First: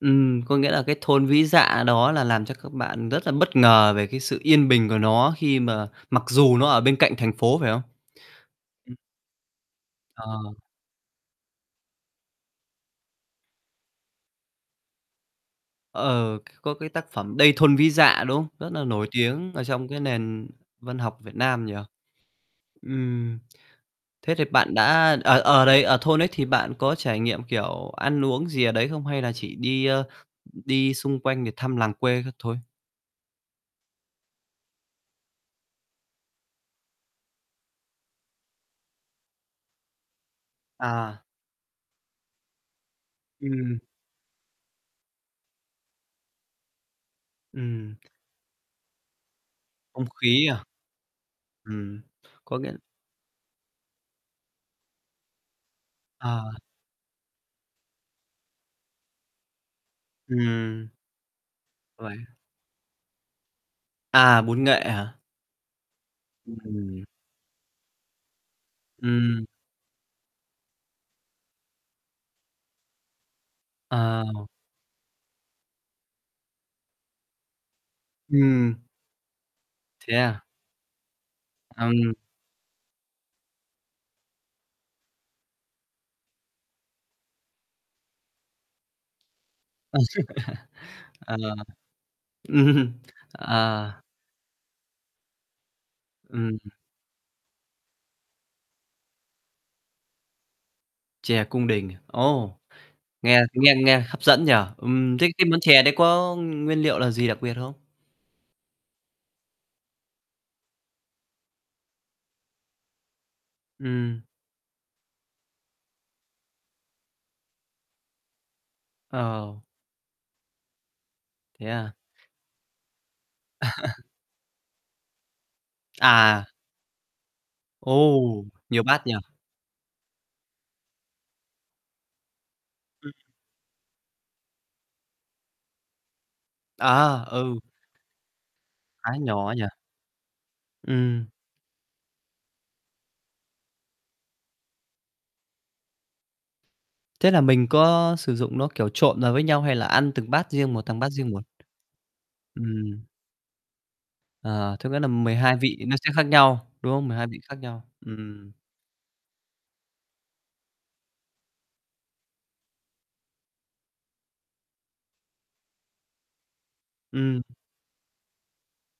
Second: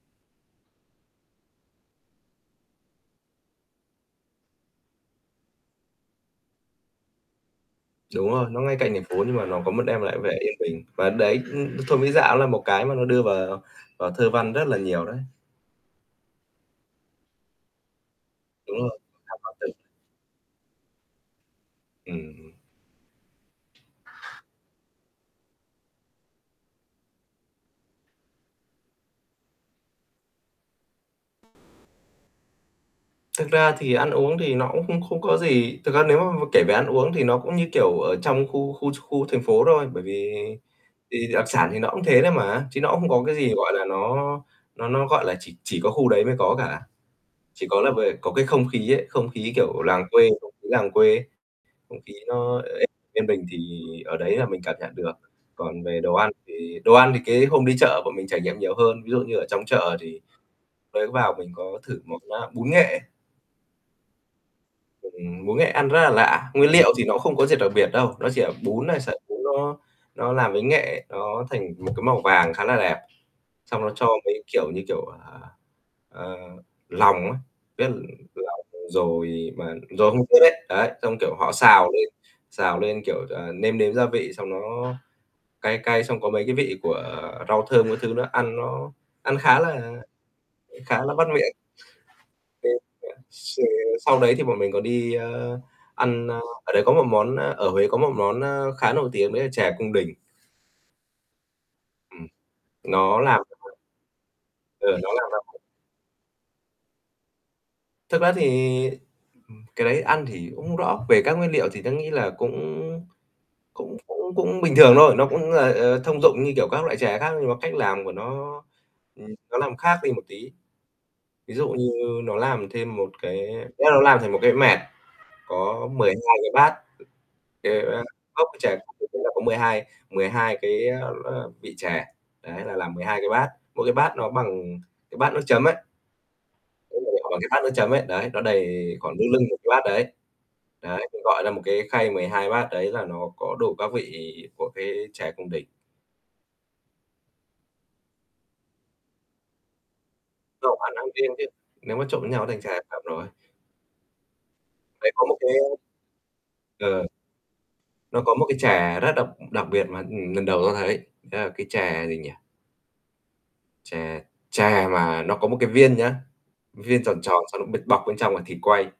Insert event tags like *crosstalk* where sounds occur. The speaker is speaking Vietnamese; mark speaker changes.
Speaker 1: Ừm, có nghĩa là cái thôn Vĩ Dạ đó là làm cho các bạn rất là bất ngờ về cái sự yên bình của nó khi mà mặc dù nó ở bên cạnh thành phố phải hông?
Speaker 2: Đúng rồi, nó ngay cạnh
Speaker 1: Ừm.
Speaker 2: thành phố nhưng mà nó có một đem lại vẻ yên
Speaker 1: Ờ.
Speaker 2: bình. Và đấy, ưm, thôn Vĩ Dạ là một cái mà nó đưa vào vào thơ văn rất là nhiều đấy.
Speaker 1: Ờ, có cái tác phẩm "Đây thôn Vĩ Dạ" đúng hông? Rất
Speaker 2: Đúng
Speaker 1: là
Speaker 2: rồi.
Speaker 1: nổi
Speaker 2: Hàn
Speaker 1: tiếng
Speaker 2: Mặc
Speaker 1: ở
Speaker 2: Tử.
Speaker 1: trong cái nền văn học Việt Nam nhỉ.
Speaker 2: Ừm.
Speaker 1: Ừm. Thế thì bạn đã ờ ờ, đấy ở thôn ấy, thì bạn có trải nghiệm, kiểu, ăn uống gì ở đấy không hay là chỉ đi, ơ, đi xung quanh để thăm làng quê các thôi?
Speaker 2: Thực ra thì ăn uống thì nó cũng không không có gì. Thực ra nếu mà mà kể về ăn uống thì nó cũng như, kiểu, ở trong khu khu ch khu thành phố thôi, bởi vì,
Speaker 1: À.
Speaker 2: thì đặc sản thì nó cũng thế thôi mà, chứ nó không có cái gì, gọi
Speaker 1: Ừm.
Speaker 2: là, nó nó nó gọi là, chỉ chỉ có khu đấy mới có cả. Chỉ có là
Speaker 1: Ừm.
Speaker 2: về có cái không khí ấy, không khí, kiểu,
Speaker 1: Không
Speaker 2: làng quê,
Speaker 1: khí
Speaker 2: không
Speaker 1: à?
Speaker 2: khí làng quê ấy, không
Speaker 1: Ừm,
Speaker 2: khí
Speaker 1: có
Speaker 2: nó
Speaker 1: nghĩa
Speaker 2: yên bình thì ở đấy là mình cảm nhận được. Còn về đồ ăn
Speaker 1: À.
Speaker 2: thì đồ ăn thì cái hôm đi chợ bọn mình trải nghiệm nhiều hơn, ví dụ như ở trong chợ thì
Speaker 1: Ừm.
Speaker 2: mới vào mình có thử
Speaker 1: Uầy.
Speaker 2: món, a, bún nghệ.
Speaker 1: À, bún nghệ hả?
Speaker 2: Ừm, bún nghệ ăn rất là lạ, nguyên liệu thì
Speaker 1: Ừm.
Speaker 2: nó cũng không có gì đặc biệt đâu, nó chỉ là bún này, sợi bún
Speaker 1: Ừm.
Speaker 2: nó nó làm với nghệ, nó thành một cái màu vàng khá là đẹp, xong nó cho mấy,
Speaker 1: À.
Speaker 2: kiểu như, kiểu, ờ, ơ, lòng á, biết lòng
Speaker 1: Ừm.
Speaker 2: dồi mà, dồi
Speaker 1: Thế
Speaker 2: hông tiết
Speaker 1: à?
Speaker 2: ấy, đấy, xong kiểu họ xào lên,
Speaker 1: Ừm.
Speaker 2: xào lên kiểu, à, nêm nếm gia vị xong nó cay cay, xong có mấy cái vị của rau thơm các thứ nữa, ăn nó ăn khá là khá là
Speaker 1: *chuckles*
Speaker 2: bắt
Speaker 1: Ờ.
Speaker 2: miệng. Thêm
Speaker 1: Ừm.
Speaker 2: cả s
Speaker 1: Ờ.
Speaker 2: sau đấy thì bọn mình còn đi, ơ, ăn, a
Speaker 1: Ừm.
Speaker 2: ở đấy có một món, a ở Huế có một món, a, khá nổi tiếng đấy là chè cung đình.
Speaker 1: Chè cung đình.
Speaker 2: Ừm,
Speaker 1: Ồ.
Speaker 2: nó
Speaker 1: Nghe
Speaker 2: làm
Speaker 1: nghe
Speaker 2: *unintelligible*
Speaker 1: nghe hấp dẫn nhỉ,
Speaker 2: Ừ, nó
Speaker 1: ừm. Thế
Speaker 2: làm ra
Speaker 1: cái
Speaker 2: m
Speaker 1: món chè đấy có, ưm, nguyên liệu là gì đặc biệt hông?
Speaker 2: Thực ra thì, ừm, cái đấy ăn thì cũng không rõ. Về các nguyên liệu thì tớ nghĩ là cũng cũng
Speaker 1: Ừm.
Speaker 2: cũng cũng bình thường thôi, nó cũng là, ờ, ờ, thông dụng như kiểu các loại chè khác nhưng mà cách làm của nó, ừm, nó
Speaker 1: Ờ.
Speaker 2: làm khác đi một tí. Ví
Speaker 1: Thế
Speaker 2: dụ như
Speaker 1: à?
Speaker 2: nó làm thêm một cái, a, cái nó
Speaker 1: *chuckles*
Speaker 2: làm thành một cái mẹt có 12
Speaker 1: À.
Speaker 2: cái bát, kiểu, a,
Speaker 1: Ồ!
Speaker 2: cốc chè
Speaker 1: Nhiều bát nhỉ.
Speaker 2: *unintelligible* có 12, 12 cái, ờm, ờm, vị chè. Đấy là làm mười
Speaker 1: Ừm.
Speaker 2: hai cái bát, mỗi cái bát nó bằng cái bát nước chấm ấy. Nó nhỏ
Speaker 1: À,
Speaker 2: nhỏ bằng cái
Speaker 1: ừ.
Speaker 2: bát nước chấm ấy, đấy, nó đầy
Speaker 1: Á,
Speaker 2: khoảng lưng lưng
Speaker 1: nhỏ á
Speaker 2: một cái
Speaker 1: nhỉ?
Speaker 2: bát đấy. Đấy, thì,
Speaker 1: Ừm.
Speaker 2: gọi là, một cái khay 12 bát đấy là nó có đủ các vị của cái chè cung đình.
Speaker 1: Thế là mình có sử dụng nó, kiểu, trộn vào với nhau hay là ăn từng bát riêng
Speaker 2: Đâu
Speaker 1: một,
Speaker 2: ăn
Speaker 1: từng
Speaker 2: ăn
Speaker 1: bát riêng
Speaker 2: riêng
Speaker 1: một?
Speaker 2: chứ, nếu mà trộn với nhau nó thành chè thập cẩm
Speaker 1: Ừm.
Speaker 2: rồi.
Speaker 1: À, thế có nghĩa là
Speaker 2: Đấy có
Speaker 1: mười
Speaker 2: một cái
Speaker 1: hai vị nó sẽ khác nhau, đúng
Speaker 2: Ừ.
Speaker 1: không? 12 vị khác nhau.
Speaker 2: Nó có một
Speaker 1: Ừm.
Speaker 2: cái chè rất đặc đặc biệt mà lần đầu tớ thấy, đó là cái chè gì nhỉ? Chè, chè mà nó có một cái viên nhá, viên tròn tròn
Speaker 1: Ừm.
Speaker 2: xong nó bịt bọc bên trong là thịt quay.